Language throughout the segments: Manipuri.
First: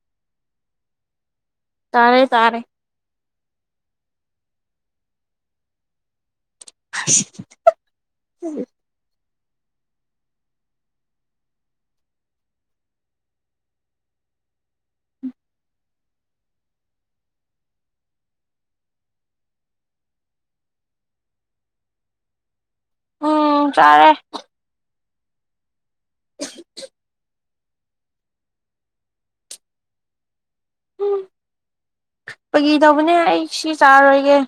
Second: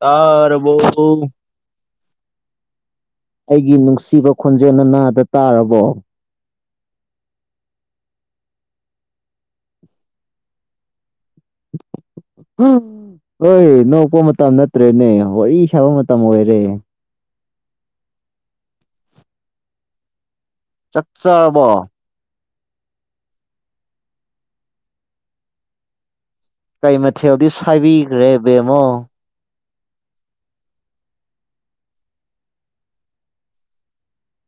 ꯇꯥꯔꯕꯣ ꯇꯥꯔꯦ ꯇꯥꯔꯦ ꯑꯩꯒꯤ ꯅꯨꯡꯁꯤꯕ ꯈꯣꯟꯖꯦꯜꯅ ꯅꯥꯗ ꯇꯥꯔꯕꯣ [unintelligible] ꯎꯝ ꯑꯣꯏ ꯅꯣꯛꯄ ꯃꯇꯝ ꯅꯠꯇ꯭ꯔꯦꯅꯦ ꯋꯥꯔꯤ ꯁꯥꯕ ꯃꯇꯝ ꯑꯣꯏꯔꯦ ꯆꯥꯛ ꯆꯥꯔꯕꯣ ꯎꯝ ꯆꯥꯔꯦ ꯀꯩ ꯃꯊꯦꯜꯗꯤ ꯁꯥꯏꯕꯤꯒ꯭ꯔꯦ ꯕꯦꯝꯃꯧ ꯎꯝ ꯄꯒꯤ ꯇꯧꯕꯅꯦ ꯑꯩ ꯁꯤ ꯆꯥꯔꯣꯏꯒꯦ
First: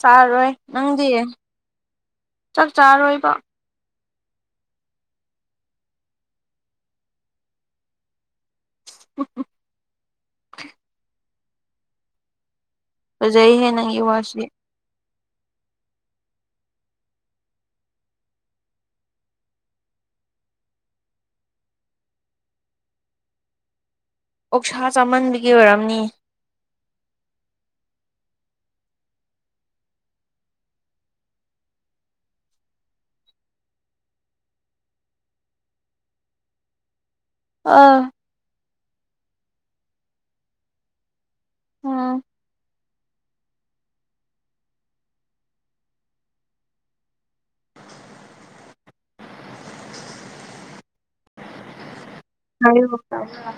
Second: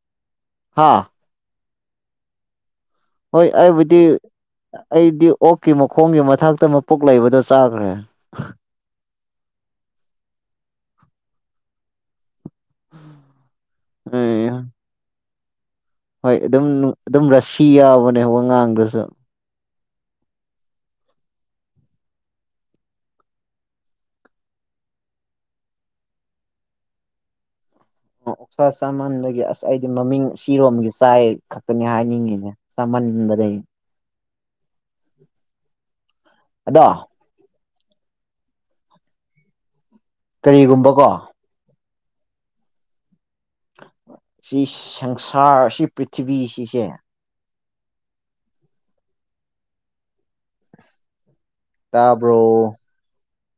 ꯆꯥꯔꯣꯏ ꯅꯪꯗꯤ ꯍꯥ ꯆꯥꯛ ꯆꯥꯔꯣꯏ ꯍꯣꯏ ꯑꯩꯕꯨꯗꯤ ꯑꯩꯗꯤ ꯑꯣꯛꯀꯤ ꯃꯈꯣꯡꯒꯤ ꯃꯊꯛꯇ ꯃꯄꯨꯛ ꯂꯩꯕꯗꯣ ꯆꯥꯒ꯭ꯔꯦ [unintelligible] ꯐꯖꯩꯍꯦ ꯅꯪꯒꯤ ꯋꯥꯁꯤ ꯎꯝ ꯍꯣꯏ ꯑꯗꯨꯝ ꯑꯗꯨꯝ ꯔꯁꯤ ꯌꯥꯎꯕꯅꯦ ꯋꯥꯉꯥꯡꯗꯨꯁꯨ ꯑꯣꯛꯁꯥ ꯆꯥꯃꯟꯕꯒꯤ ꯑꯣꯏꯔꯝꯅꯤ ꯑꯣ ꯑꯣꯛ ꯁꯥ ꯆꯥꯃꯟꯕꯒꯤ ꯑꯁ ꯑꯩꯗꯤ ꯃꯃꯤꯡ ꯁꯤꯔꯣꯝꯒꯤ ꯆꯥꯏꯠ ꯈꯛꯇꯅꯦ ꯍꯥꯏꯅꯤꯡꯉꯤꯖꯦ ꯆꯥꯃꯟꯕꯗꯒꯤ ꯑꯗꯣ ꯑꯥ ꯀꯔꯤꯒꯨꯝꯕ ꯀꯣ ꯎꯝ ꯁꯤ ꯁꯪꯁꯥꯔ ꯁꯤ ꯄ꯭ꯔꯤꯊꯤꯕꯤ ꯁꯤꯁꯦ ꯇꯥꯕ꯭ꯔꯣ ꯇꯝꯅꯥ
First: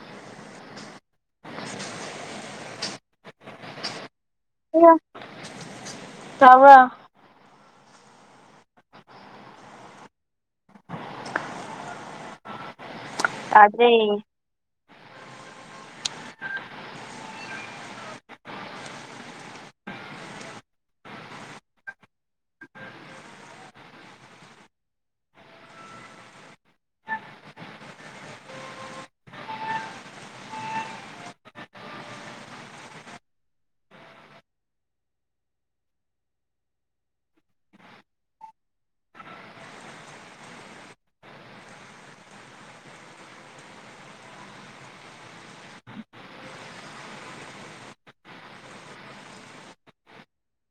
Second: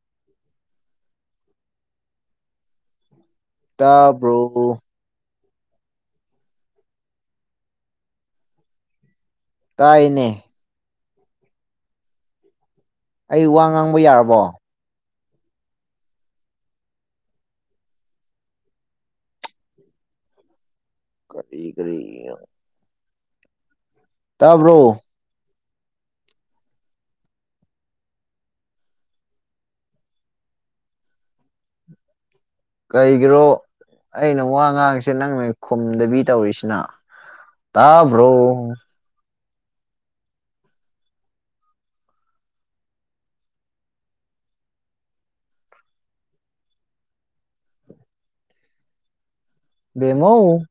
ꯇꯕ꯭ꯔꯣ ꯇꯥꯕ꯭ꯔꯥ ꯇꯥꯏꯅꯦ ꯑꯩ ꯋꯥ ꯇꯥꯗ꯭ꯔꯦ ꯉꯥꯡꯕ ꯌꯥꯔꯕꯣ ꯀꯔꯤ ꯀꯔꯤꯌ ꯇꯥꯕ꯭ꯔꯣ ꯀꯩꯒꯤꯔꯣ ꯑꯩꯅ ꯋꯥ ꯉꯥꯡꯉꯤꯁꯦ ꯅꯪ ꯅ ꯈꯨꯝꯗꯕꯤ ꯇꯧꯔꯤꯁꯤꯅ ꯇꯥꯕ꯭ꯔꯣ ꯕꯦꯝꯃꯧ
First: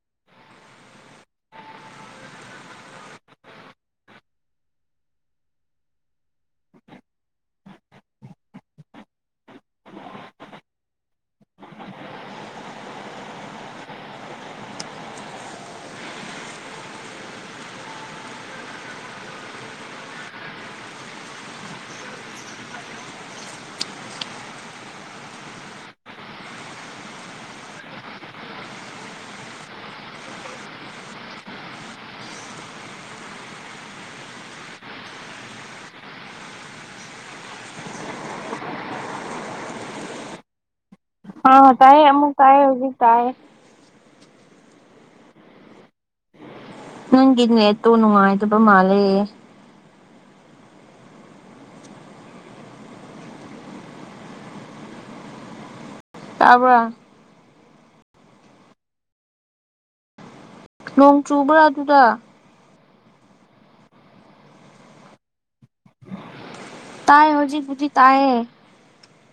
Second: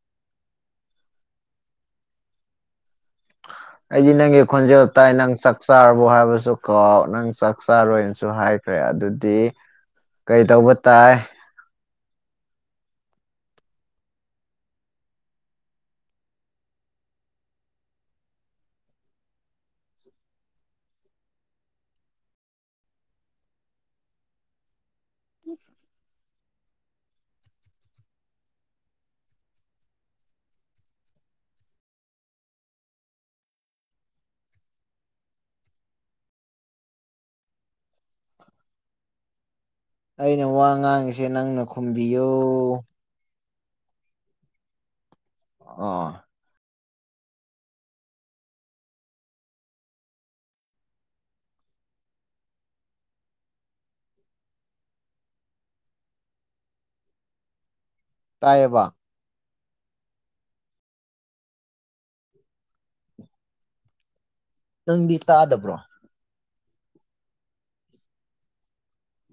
ꯑꯩꯗꯤ ꯅꯪꯒꯤ ꯈꯣꯟꯖꯦꯜ ꯇꯥꯏ ꯅꯪ ꯆꯥꯛ ꯆꯥꯔꯕꯣ ꯍꯥꯏꯕꯁꯨ ꯀꯥꯎ ꯅꯪ ꯆꯥꯛ ꯆꯥꯔꯣꯏꯅꯁꯨ ꯍꯥꯏ ꯈ꯭ꯔꯦ ꯑꯗꯨꯗꯤ ꯀꯩ ꯊꯧꯕ ꯇꯥꯏ [unintelligible] ꯑꯩꯅ ꯋꯥ ꯉꯥꯡꯉꯤꯁꯦ ꯅꯪꯅ ꯑꯥ ꯇꯥꯏꯌꯦ ꯈꯨꯝꯕꯤꯌꯨ ꯑꯃꯨꯛ ꯇꯥꯏꯌꯦ ꯍꯧꯖꯤꯛ ꯇꯥꯏꯌꯦ ꯑꯣ ꯅꯪꯒꯤ ꯅꯦꯠꯇꯣ ꯅꯨꯡꯉꯥꯏꯇꯕ ꯃꯥꯜꯂꯦ ꯇꯥꯕ꯭ꯔꯥ ꯇꯥꯏꯌꯦꯕ ꯅꯣꯡ ꯆꯨꯕ꯭ꯔꯥ ꯑꯗꯨꯗ ꯅꯪꯗꯤ ꯇꯥꯗꯕ꯭ꯔꯣ ꯇꯥꯏꯌꯦ ꯍꯧꯖꯤꯛꯄꯨꯗꯤ ꯇꯥꯢꯌꯦ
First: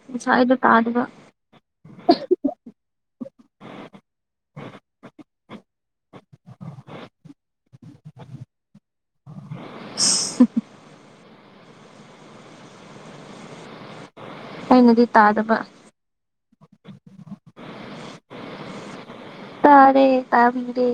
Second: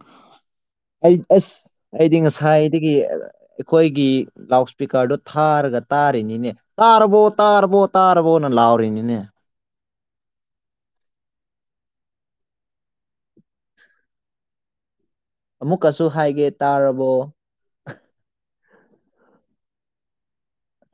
ꯉꯁꯥꯢꯒꯤ ꯇꯥꯗꯕ ꯑꯩ ꯑꯁ ꯑꯩꯗꯤ ꯉꯁꯥꯏꯗꯒꯤ ꯑꯩꯈꯣꯏꯒꯤ ꯂꯥꯎꯠ ꯏꯁꯄꯤꯀꯔꯗꯨ ꯊꯥꯔꯒ ꯇꯥꯔꯤꯅꯤꯅꯦ ꯇꯥꯔꯕꯣ ꯇꯥꯔꯕꯣ ꯇꯥꯔꯕꯣꯅ ꯂꯥꯎꯔꯤꯅꯤꯅꯦ ꯑꯩꯅꯗꯤ ꯇꯥꯗꯕ ꯑꯃꯨꯛꯀꯁꯨ ꯍꯥꯏꯒꯦ ꯇꯥꯔꯕꯣ ꯇꯥꯔꯦ ꯇꯥꯕꯤꯔꯦ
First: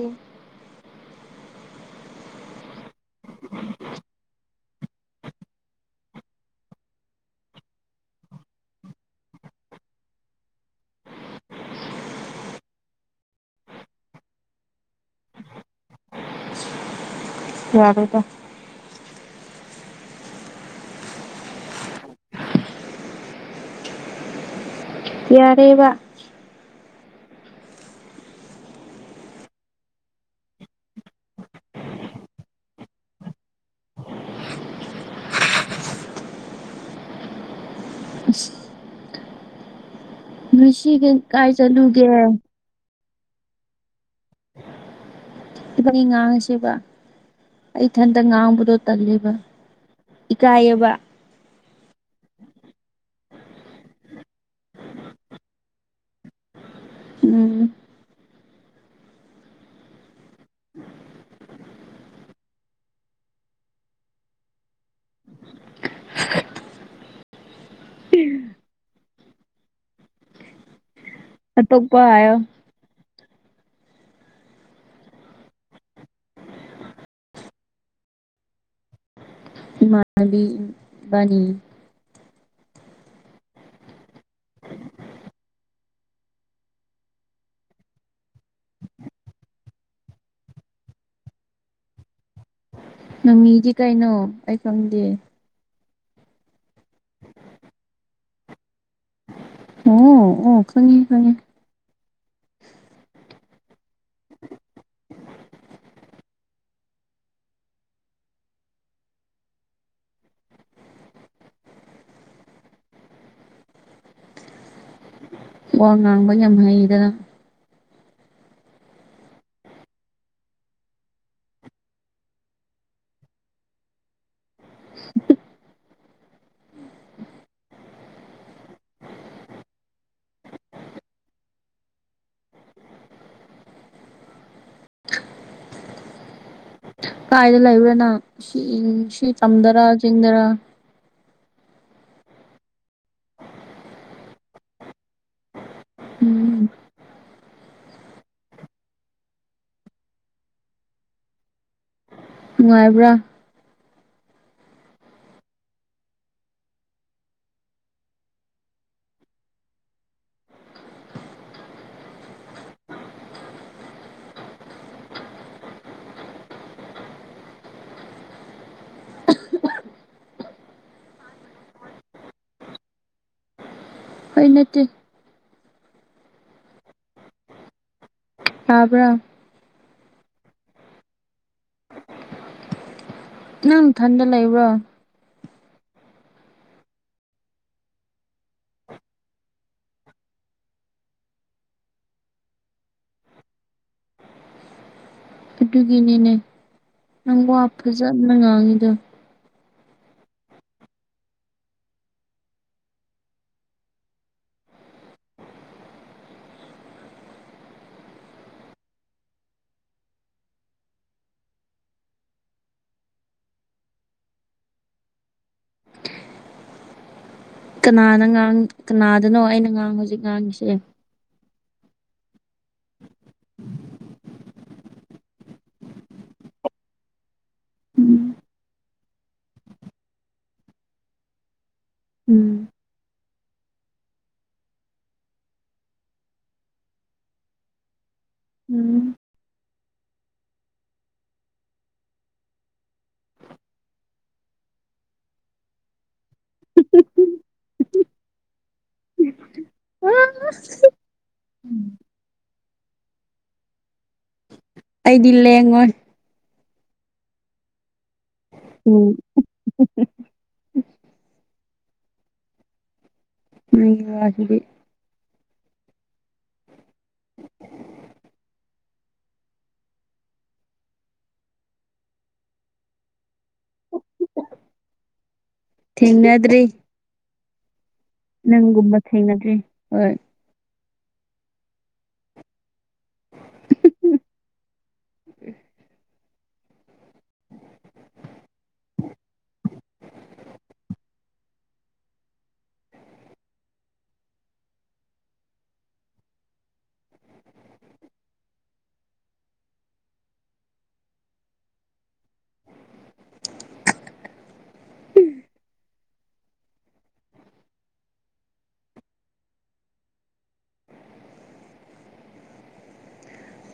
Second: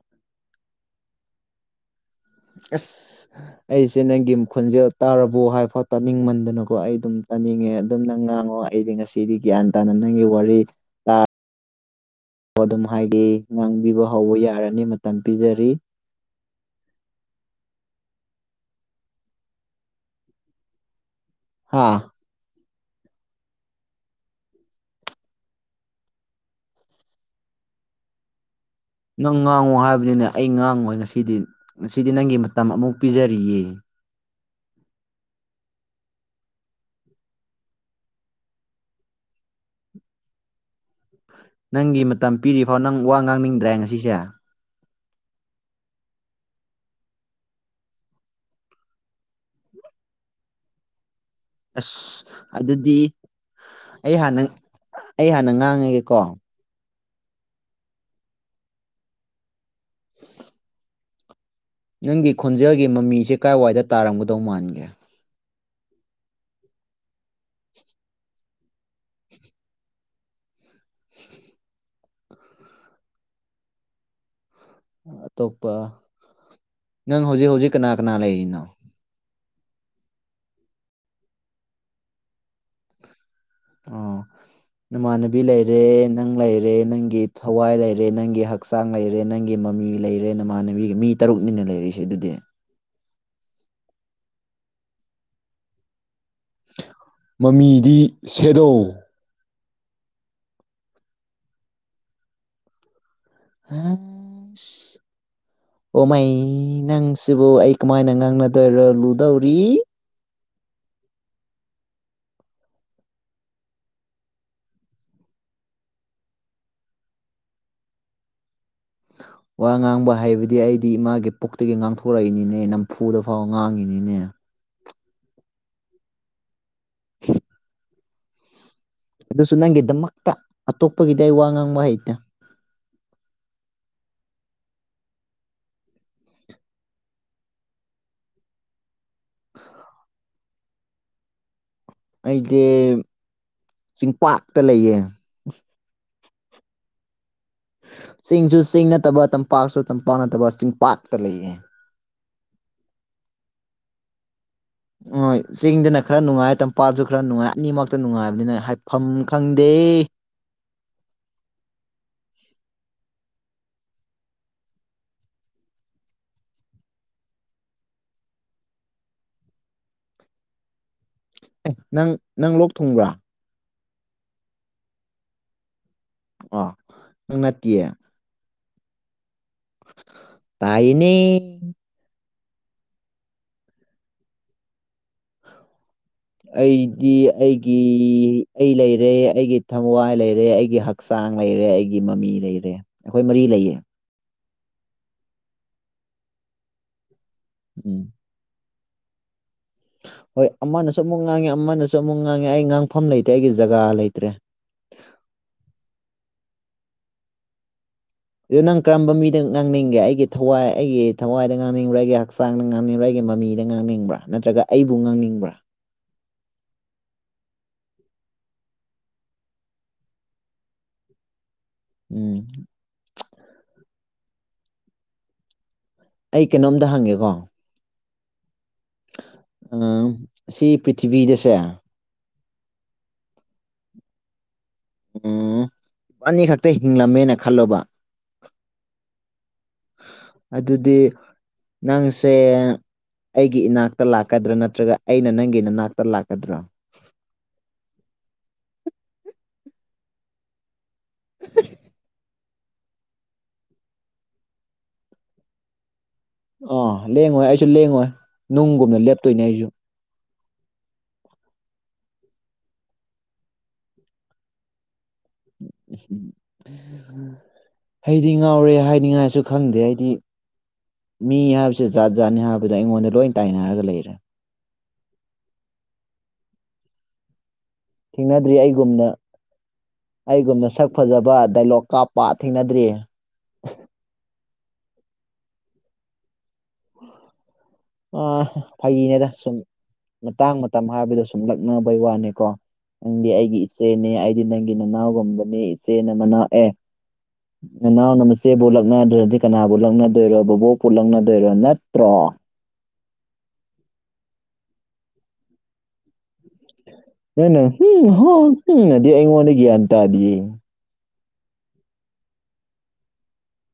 ꯑꯁ ꯑꯩꯁꯦ ꯅꯪꯒꯤ ꯈꯨꯣꯟꯖꯦꯜ ꯇꯥꯔꯕꯣ ꯍꯥꯏꯐꯥꯎ ꯇꯥꯅꯤꯡꯃꯟꯗꯅꯀꯣ ꯑꯩ ꯑꯗꯨꯝ ꯇꯥꯅꯤꯡꯉꯦ ꯑꯗꯨꯝ ꯅꯪ ꯉꯥꯡꯉꯣ ꯑꯩꯗꯤ ꯉꯁꯤꯗꯤ ꯒ꯭ꯌꯥꯟ ꯇꯥꯅ ꯅꯪꯒꯤ ꯋꯥꯔꯤ ꯇꯥ ꯑꯣ ꯑꯗꯨꯝ ꯍꯥꯏꯗꯤ ꯉꯥꯡꯕꯤꯕ ꯍꯧꯕ ꯌꯥꯔꯅꯤ ꯃꯇꯝ ꯄꯤꯖꯔꯤ ꯌꯥꯔꯦꯗ ꯍꯥꯥ ꯌꯥꯔꯦꯕ ꯅꯪ ꯉꯥꯡꯉꯣ ꯍꯥꯏꯕꯅꯤꯅꯦ ꯑꯩ ꯉꯥꯡꯉꯣꯏ ꯉꯁꯤꯗꯤ ꯉꯁꯤꯗꯤ ꯅꯪꯒꯤ ꯃꯇꯝ ꯑꯃꯨꯛ ꯄꯤꯖꯔꯤꯌꯦ [unintelligible] ꯀꯥꯏ ꯅꯪꯒꯤ ꯆꯠꯂꯨꯒꯦ ꯃꯇꯝ ꯄꯤꯔꯤꯐꯥꯎ ꯅꯪ ꯋꯥ ꯉꯥꯡꯅꯤꯡꯗ꯭ꯔꯦ ꯉꯁꯤꯁꯦ ꯏꯕꯥꯅꯤ ꯉꯥꯡꯁꯤꯕ ꯑꯩ ꯊꯟꯇ ꯉꯥꯡꯕꯗꯣ ꯇꯜꯂꯦꯕ ꯏꯀꯥꯏꯑꯦꯕ ꯑꯁ ꯑꯗꯨꯗꯤ ꯑꯩ ꯍꯥꯟꯅ ꯑꯩ ꯍꯥꯟꯅ ꯉꯥꯡꯉꯥꯒꯦꯀꯣ ꯎꯝ [inaudible] ꯅꯪꯒꯤ ꯈꯣꯟꯖꯦꯜꯒꯤ ꯃꯃꯤꯁꯦ ꯀꯥꯏꯋꯥꯏꯗ ꯇꯥꯔꯝꯒꯗꯧ ꯃꯥꯟꯒꯦ ꯑꯇꯣꯞꯄ ꯍꯥꯢꯌꯣ ꯑꯇꯣꯞꯄ ꯅꯪ ꯍꯧꯖꯤꯛ ꯍꯧꯖꯤꯛ ꯀꯅꯥ ꯀꯅꯥ ꯂꯩꯔꯤꯅꯣ ꯏꯃꯥꯟꯅꯕꯤ ꯏꯕꯥꯅꯤ ꯑꯣ ꯅꯃꯥꯟꯅꯕꯤ ꯂꯩꯔꯦ ꯅꯪ ꯂꯩꯔꯦ ꯅꯪꯒꯤ ꯊꯋꯥꯏ ꯂꯩꯔꯦ ꯅꯪꯒꯤ ꯍꯛ ꯍꯛꯆꯥꯡ ꯂꯩꯔꯦ ꯅꯪꯒꯤ ꯃꯃꯤ ꯂꯩꯔꯦ ꯅꯃꯥꯟꯅꯕꯤꯒ ꯃꯤ ꯇꯔꯨꯛꯅꯤꯅ ꯂꯩꯔꯤꯁꯦ ꯑꯗꯨꯗꯤ ꯃꯥꯃꯤꯗꯤ ꯀꯩꯅꯣ ꯑꯩ ꯈꯪꯗꯦ ꯃꯃꯤꯗꯤ ꯁꯦꯗꯣ ꯑꯣ ꯑꯣ ꯈꯪꯉꯦ ꯈꯪꯉꯦ [unintelligible] ꯑꯣ ꯃꯩ ꯅꯪꯁꯤꯕꯨ ꯑꯩ ꯀꯃꯥꯏꯅ ꯉꯥꯡꯅꯗꯣꯏꯔꯣ ꯂꯨꯗꯧꯔꯤ ꯋꯥ ꯉꯥꯡꯕ ꯌꯥꯝ ꯍꯩꯗꯅ ꯋꯥ ꯉꯥꯡꯕ ꯍꯥꯏꯕꯗꯤ ꯑꯩꯗꯤ ꯏꯃꯥꯒꯤ ꯄꯨꯛꯇꯒꯤ ꯉꯥꯡꯊꯣꯔꯛꯏꯅꯤꯅꯦ ꯅꯝꯐꯨꯗ ꯐꯥꯎ ꯉꯥꯡꯉꯤꯅꯤꯅꯦ [inaudible] ꯑꯗꯨꯁꯨ ꯅꯪꯒꯤꯗꯃꯛꯇ ꯑꯇꯣꯞꯄꯒꯤꯗꯤ ꯑꯩ ꯋꯥ ꯉꯥꯡꯕ ꯍꯩꯇꯦ ꯀꯥꯏꯗ ꯂꯩꯕ꯭ꯔꯥ ꯅꯪ ꯁꯤ ꯁꯤ ꯇꯝꯗꯥꯔ ꯆꯤꯡꯗꯥꯔ ꯑꯩꯗꯤ ꯆꯤꯡꯄꯥꯛꯇ ꯂꯩꯌꯦ ꯎꯝ ꯆꯤꯡꯁꯨ ꯆꯤꯡ ꯅꯠꯇꯕ ꯇꯝꯄꯥꯛꯁꯨ ꯇꯝꯄꯥꯛ ꯅꯠꯇꯕ ꯆꯤꯡꯄꯥꯛꯇ ꯂꯩꯌꯦ ꯅꯨꯡꯉꯥꯏꯕ꯭ꯔꯥ ꯍꯣꯢ ꯆꯤꯡꯗꯅ ꯈꯔ ꯅꯨꯡꯉꯥꯏ ꯇꯝꯄꯥꯛꯜꯁꯨ ꯈꯔ ꯅꯨꯡꯉꯥꯏ ꯑꯅꯤꯃꯛꯇ ꯅꯨꯡꯉꯥꯏꯕꯅꯤꯅ ꯍꯥꯏꯐꯝ ꯈꯪꯗꯦ ꯑꯦ ꯅꯪ ꯅꯪ ꯂꯣꯛ ꯊꯨꯡꯕ꯭ꯔꯥ ꯑꯩ ꯅꯠꯇꯦ ꯑꯣ ꯅꯪ ꯅꯠꯇꯤꯌꯦ ꯇꯥꯕ꯭ꯔꯥ ꯇꯥꯏꯌꯦꯅꯦ ꯅꯪ ꯊꯟꯗ ꯂꯩꯕ꯭ꯔꯣ ꯑꯩꯗꯤ ꯑꯩꯒꯤ ꯑꯩ ꯂꯩꯔꯦ ꯑꯩꯒꯤ ꯊꯋꯥꯏ ꯂꯩꯔꯦ ꯑꯩꯒꯤ ꯍꯛ ꯍꯛꯆꯥꯡ ꯂꯩꯔꯦ ꯑꯩꯒꯤ ꯃꯃꯤ ꯂꯩꯔꯦ ꯑꯩꯈꯣꯏ ꯃꯔꯤ ꯂꯩꯌꯦ ꯑꯗꯨꯒꯤꯅꯤꯅꯦ ꯅꯪꯪ ꯋꯥ ꯎꯝ ꯐꯥꯖꯅ ꯉꯥꯡꯉꯤꯗꯣ ꯍꯣꯏ ꯑꯃꯅꯁꯨ ꯑꯃꯨꯛ ꯉꯥꯡꯏ ꯑꯃꯅꯁꯨ ꯑꯃꯨꯛ ꯉꯥꯡꯏ ꯑꯩ ꯉꯥꯡꯐꯝ ꯂꯩꯇꯦ ꯑꯩꯒꯤ ꯖꯒꯥ ꯂꯩꯇ꯭ꯔꯦ ꯑꯗꯨ ꯅꯪ ꯀꯔꯝꯕ ꯃꯤꯗ ꯉꯥꯡꯅꯤꯡꯒꯦ ꯑꯩꯒꯤ ꯊꯋꯥꯏ ꯑꯩꯒꯤ ꯊꯋꯥꯏꯗ ꯉꯥꯡꯅꯤꯡꯕ꯭ꯔꯥ ꯑꯩꯒꯤ ꯍꯛꯆꯥꯡꯗ ꯉꯥꯡꯅꯤꯡꯕ꯭꯭ꯔꯥ ꯑꯩꯒꯤ ꯃꯃꯤ ꯗꯥ ꯉꯥꯡꯅꯤꯡꯕ꯭ꯔꯥ ꯅꯠꯇ꯭ꯔꯒ ꯑꯩꯕꯨ ꯉꯥꯡꯅꯤꯡꯕ꯭ꯔꯥ ꯀꯅꯥꯅ ꯉꯥꯡ ꯀꯅꯥꯗꯅꯣ ꯑꯩꯅ ꯉꯥꯡ ꯍꯧꯖꯤꯛ ꯉꯥꯡꯏꯁꯦ ꯎꯝ ꯑꯩ ꯀꯩꯅꯣꯝꯇ ꯍꯪꯒꯦꯀꯣ ꯎꯝ ꯑꯥ ꯁꯤ ꯄ꯭ꯔꯤꯊꯤꯕꯤꯗꯁꯦ ꯎꯝ ꯎꯝ ꯑꯅꯤ ꯈꯛꯇ ꯍꯤꯡꯂꯝꯃꯦꯅ ꯈꯜꯂꯣꯕ ꯎꯝ ꯑꯗꯨꯗꯤ ꯅꯪꯁꯦ ꯑꯩꯒꯤ ꯏꯅꯥꯛꯇ ꯂꯥꯛꯀꯗ꯭ꯔꯥ ꯅꯠꯇ꯭ꯔꯒ ꯑꯩꯅ ꯅꯪꯒꯤ ꯅꯅꯥꯛꯇ ꯂꯥꯛꯀꯗ꯭ꯔꯣ [unintelligible] [inaudible] ꯑꯩꯗꯤ ꯂꯦꯡꯉꯣꯏ ꯑꯥ ꯂꯦꯡꯉꯣꯏ ꯑꯩꯁꯨ ꯂꯦꯡꯉꯣꯏ ꯅꯨꯡꯒꯨꯝꯅ ꯎꯝ ꯂꯦꯞꯇꯣꯏꯅꯦ ꯑꯩꯖꯨ ꯅꯪꯒꯤ ꯋꯥꯁꯤꯗꯤ ꯑꯩꯗꯤ ꯉꯥꯎꯔꯦ ꯍꯥꯏꯅꯤꯡꯉꯥꯏꯁꯨ ꯈꯪꯗꯦ ꯑꯩꯗꯤ ꯃꯤ ꯍꯥꯏꯕꯁꯦ ꯖꯥꯠ ꯖꯥꯠꯅꯤ ꯍꯥꯏꯕꯗ ꯑꯩꯉꯣꯟꯗ ꯂꯣꯏ ꯇꯥꯏꯅꯔꯒ ꯂꯩꯔꯦ ꯊꯦꯡꯅꯗ꯭ꯔꯤ ꯊꯦꯡꯅꯗ꯭ꯔꯤ ꯅꯪꯒꯨꯝꯕ ꯑꯩꯒꯨꯝꯅ ꯊꯦꯡꯅꯗ꯭ꯔꯤ ꯍꯣꯏ ꯑꯩꯒꯨꯝꯅ ꯁꯛ ꯐꯥꯖꯕ ꯗꯥꯏꯂꯣꯛ ꯀꯥꯞꯄ ꯊꯦꯡꯅꯗ꯭ꯔꯤ [inaudible] ꯑꯥ ꯐꯥꯒꯤꯅꯤꯗ ꯁꯨꯝ ꯃꯇꯥꯡ ꯃꯇꯝ ꯍꯥꯏꯕꯗꯣ ꯁꯨꯝ ꯂꯛꯅꯕꯩ ꯋꯥꯅꯤꯀꯣ ꯅꯪꯗꯤ ꯑꯩꯒꯤ ꯏꯆꯦꯅꯦ ꯑꯩꯗꯤ ꯅꯪꯒꯤ ꯅꯅꯥꯎꯒꯨꯝꯕꯅꯦ ꯏꯆꯦꯅ ꯃꯅꯥꯎ ꯑꯦ ꯅꯅꯥꯎꯅ ꯃꯆꯦꯕꯨ ꯂꯛꯅꯗ꯭ꯔꯥꯗꯤ ꯀꯅꯥꯕꯨ ꯂꯛꯅꯗꯣꯏꯔꯣ ꯕꯣꯕꯣꯛꯄꯨ ꯂꯛꯅꯗꯣꯏꯔꯣ ꯅꯠꯇ꯭ꯔꯣ ꯅꯪꯅ ꯍꯨꯝ ꯍꯥ ꯍꯝꯅꯗꯤ ꯑꯩꯉꯣꯟꯗ ꯒ꯭ꯌꯥꯟ ꯇꯥꯗꯤꯌꯦ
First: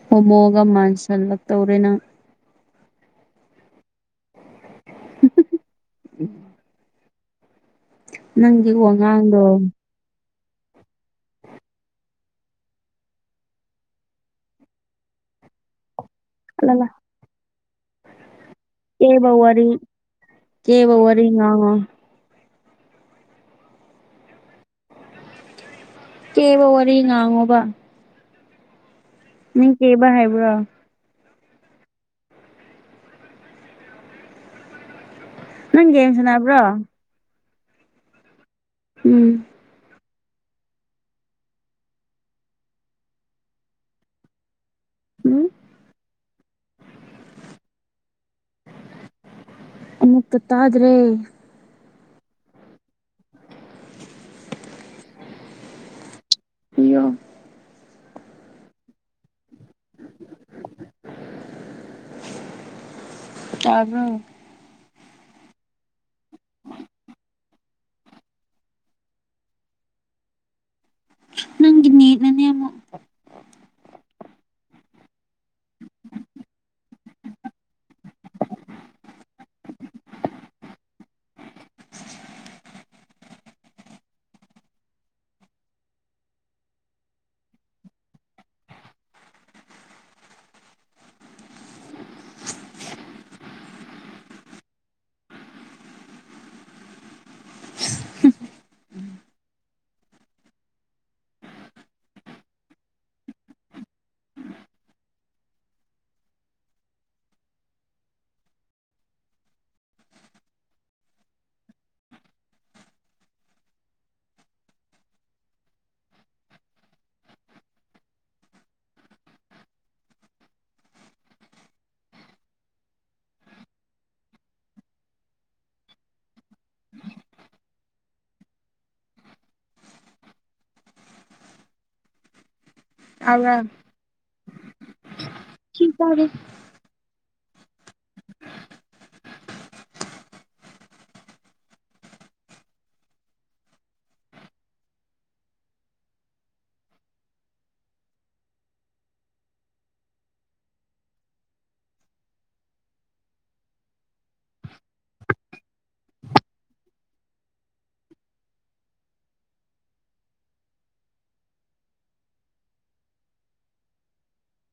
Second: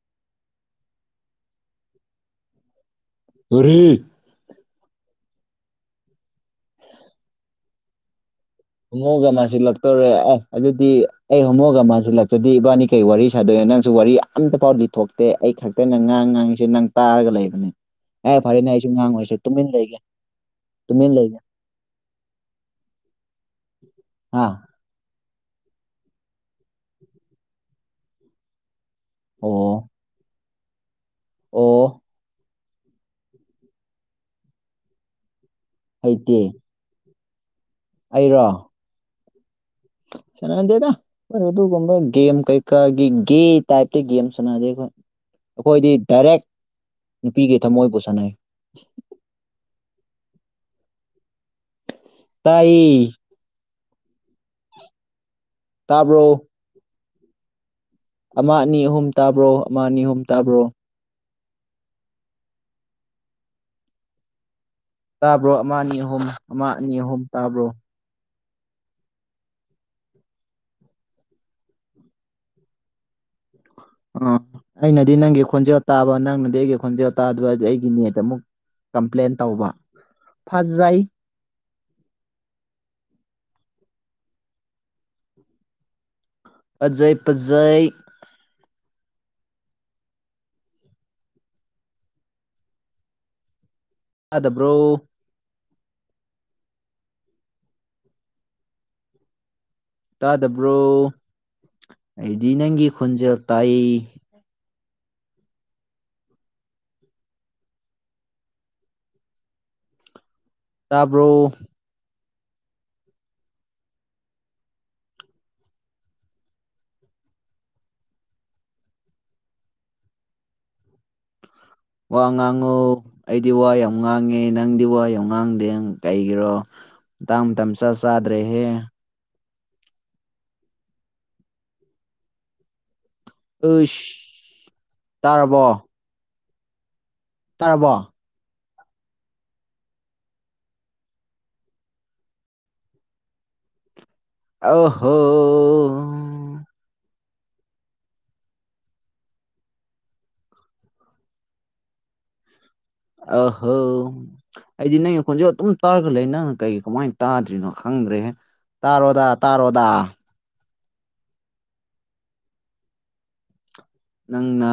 ꯍꯣꯃꯣꯒ ꯃꯥꯟꯁꯟꯂꯛꯇꯧꯔꯦ ꯅꯪ ꯑꯔꯦ [unintelligible] ꯅꯪꯗꯤ ꯍꯣꯃꯣꯒ ꯃꯥꯟꯁꯤꯜꯂꯛ ꯇꯧꯔꯦ ꯑꯥ ꯑꯗꯨꯗꯤ ꯑꯩ ꯍꯣꯃꯣꯒ ꯃꯥꯥꯟꯁꯜꯂꯛꯇꯗꯤ ꯏꯕꯥꯅꯤ ꯀꯩ ꯋꯥꯔꯤ ꯁꯥꯗꯣꯏꯅꯣ ꯅꯪꯁꯨ ꯋꯥꯔꯤ ꯑꯝꯇ ꯐꯥꯎ ꯂꯤꯊꯣꯛ ꯇꯦ ꯑꯩ ꯈꯛꯇꯅ ꯉꯥꯡ ꯉꯥꯡ ꯅꯪꯁꯨ ꯑꯂꯥꯂꯥ ꯅꯪ ꯇꯥꯔꯒ ꯂꯩꯕꯅꯦ ꯑꯦ ꯐꯔꯦꯅꯦ ꯑꯩꯁꯨ ꯉꯥꯡꯉꯣꯏ ꯀꯦꯕ ꯑꯩꯁꯨ ꯋꯥꯔꯤ ꯇꯨꯃꯤꯟꯅ ꯂꯩꯒꯦ ꯀꯦꯕ ꯇꯨꯃꯤꯟ ꯋꯥꯔꯤ ꯂꯩꯒꯦ ꯉꯥꯡꯉꯣ ꯍꯥ ꯀꯦꯕ ꯋꯥꯔꯤ ꯉꯥꯡꯉꯣꯕ ꯅꯪ ꯑꯣ ꯀꯩꯕ ꯍꯩꯕ꯭ꯔꯣ ꯑꯣ ꯅꯪ ꯒꯦꯝ ꯍꯩꯇꯦ ꯁꯥꯟꯅꯕ꯭ꯔꯣ ꯑꯩꯔꯣ ꯎꯝ ꯁꯥꯟꯅꯗꯦꯗ ꯅꫭꯏ ꯑꯗꯨꯒꯨꯝꯕ ꯒꯦꯝ ꯀꯩꯀꯥꯒꯤ ꯒꯦ ꯇꯥꯏꯞꯇ ꯒꯦꯝ ꯁꯥꯟꯅꯗꯦꯕ ꯎꯝ ꯑꯈꯣꯏꯗꯤ ꯗꯥꯏꯔꯦꯛ ꯅꯨꯄꯤꯒꯤ ꯊꯝꯃꯣꯏꯕꯨ ꯁꯥꯟꯅꯩ ꯑꯃꯠꯇ ꯇꯥꯗ꯭ꯔꯦ ꯇꯥꯏꯌꯦ ꯇꯥꯕ꯭ꯔꯣ [unintelligible] ꯑꯃ ꯑꯅꯤ ꯑꯍꯨꯝ ꯇꯥꯕ꯭ꯔꯣ ꯑꯃ ꯑꯅꯤ ꯑꯍꯨꯝ ꯇꯥꯕ꯭ꯔꯣ ꯇꯥꯕ꯭ꯔꯣ ꯇꯥꯕ꯭ꯔꯣ ꯑꯃ ꯑꯅꯤ ꯑꯍꯨꯝ ꯑꯃ ꯑꯅꯤ ꯑꯍꯨꯝ ꯇꯥꯕ꯭ꯔꯣ ꯅꯪꯒꯤ ꯅꯦꯠꯅꯅꯦ ꯑꯃꯨꯛ ꯑ ꯑꯩꯅꯗꯤ ꯅꯪꯒꯤ ꯈꯣꯟꯖꯦꯜ ꯇꯥꯕ ꯅꯪꯅꯗꯤ ꯑꯩꯒꯤ ꯈꯣꯟꯖꯦꯜ ꯇꯥꯗꯕ‌ [unintelligible] ꯑꯩꯒꯤ ꯅꯦꯠ ꯑꯃꯨꯛ ꯀꯝꯄ꯭ꯂꯦꯟ ꯇꯧꯕ ꯐꯖꯩ ꯐꯖꯩ ꯐꯖꯩ ꯇꯥꯗꯕ꯭ꯔꯣ ꯇꯥꯗꯕ꯭ꯔꯣ ꯑꯩꯗꯤ ꯅꯪꯒꯤ ꯈꯣꯟꯖꯦꯜ ꯇꯥꯏꯌꯦ ꯇꯥꯕ꯭ꯔꯣ ꯋꯥ ꯉꯥꯡꯉꯣ ꯑꯩꯗꯤ ꯋꯥ ꯌꯥꯝ ꯉꯥꯡꯉꯦ ꯅꯪꯗꯤ ꯋꯥ ꯌꯥꯝ ꯉꯥꯡꯗꯦ ꯀꯩꯒꯤꯔꯣ ꯃꯇꯥꯡ ꯃꯇꯝ ꯏꯆꯥ ꯆꯥꯗ꯭ꯔꯦꯍꯦ ꯇꯥꯕ꯭ꯔꯥ ꯎꯏꯁ ꯇꯥꯔꯕꯣ ꯁꯤ ꯇꯥꯔꯦ ꯇꯥꯔꯕꯣ ꯑꯧ ꯍꯣ ꯑꫭ ꯍꯣ ꯑꯩꯗꯤ ꯅꯪꯒꯤ ꯈꯣꯟꯖꯦꯜ ꯑꯗꯨꯝ ꯇꯥꯔꯒ ꯂꯩ ꯅꯪꯅ ꯀꯩ ꯀꯝꯃꯥꯏꯅ ꯇꯥꯗ꯭ꯔꯤꯅꯣ ꯈꯪꯗ꯭ꯔꯦꯍꯦ ꯇꯥꯔꯣꯗ ꯇꯥꯔꯣꯗ ꯅꯪꯅ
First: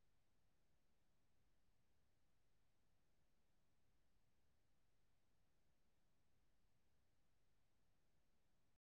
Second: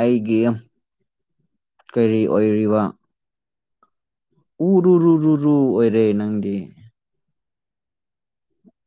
ꯑꯩꯒꯤ ꯀꯔꯤ ꯑꯣꯏꯔꯤꯕ ꯎꯔꯨꯨꯔꯨꯨꯔꯨꯨꯔꯨ ꯑꯣꯏꯔꯦ ꯅꯪꯗꯤ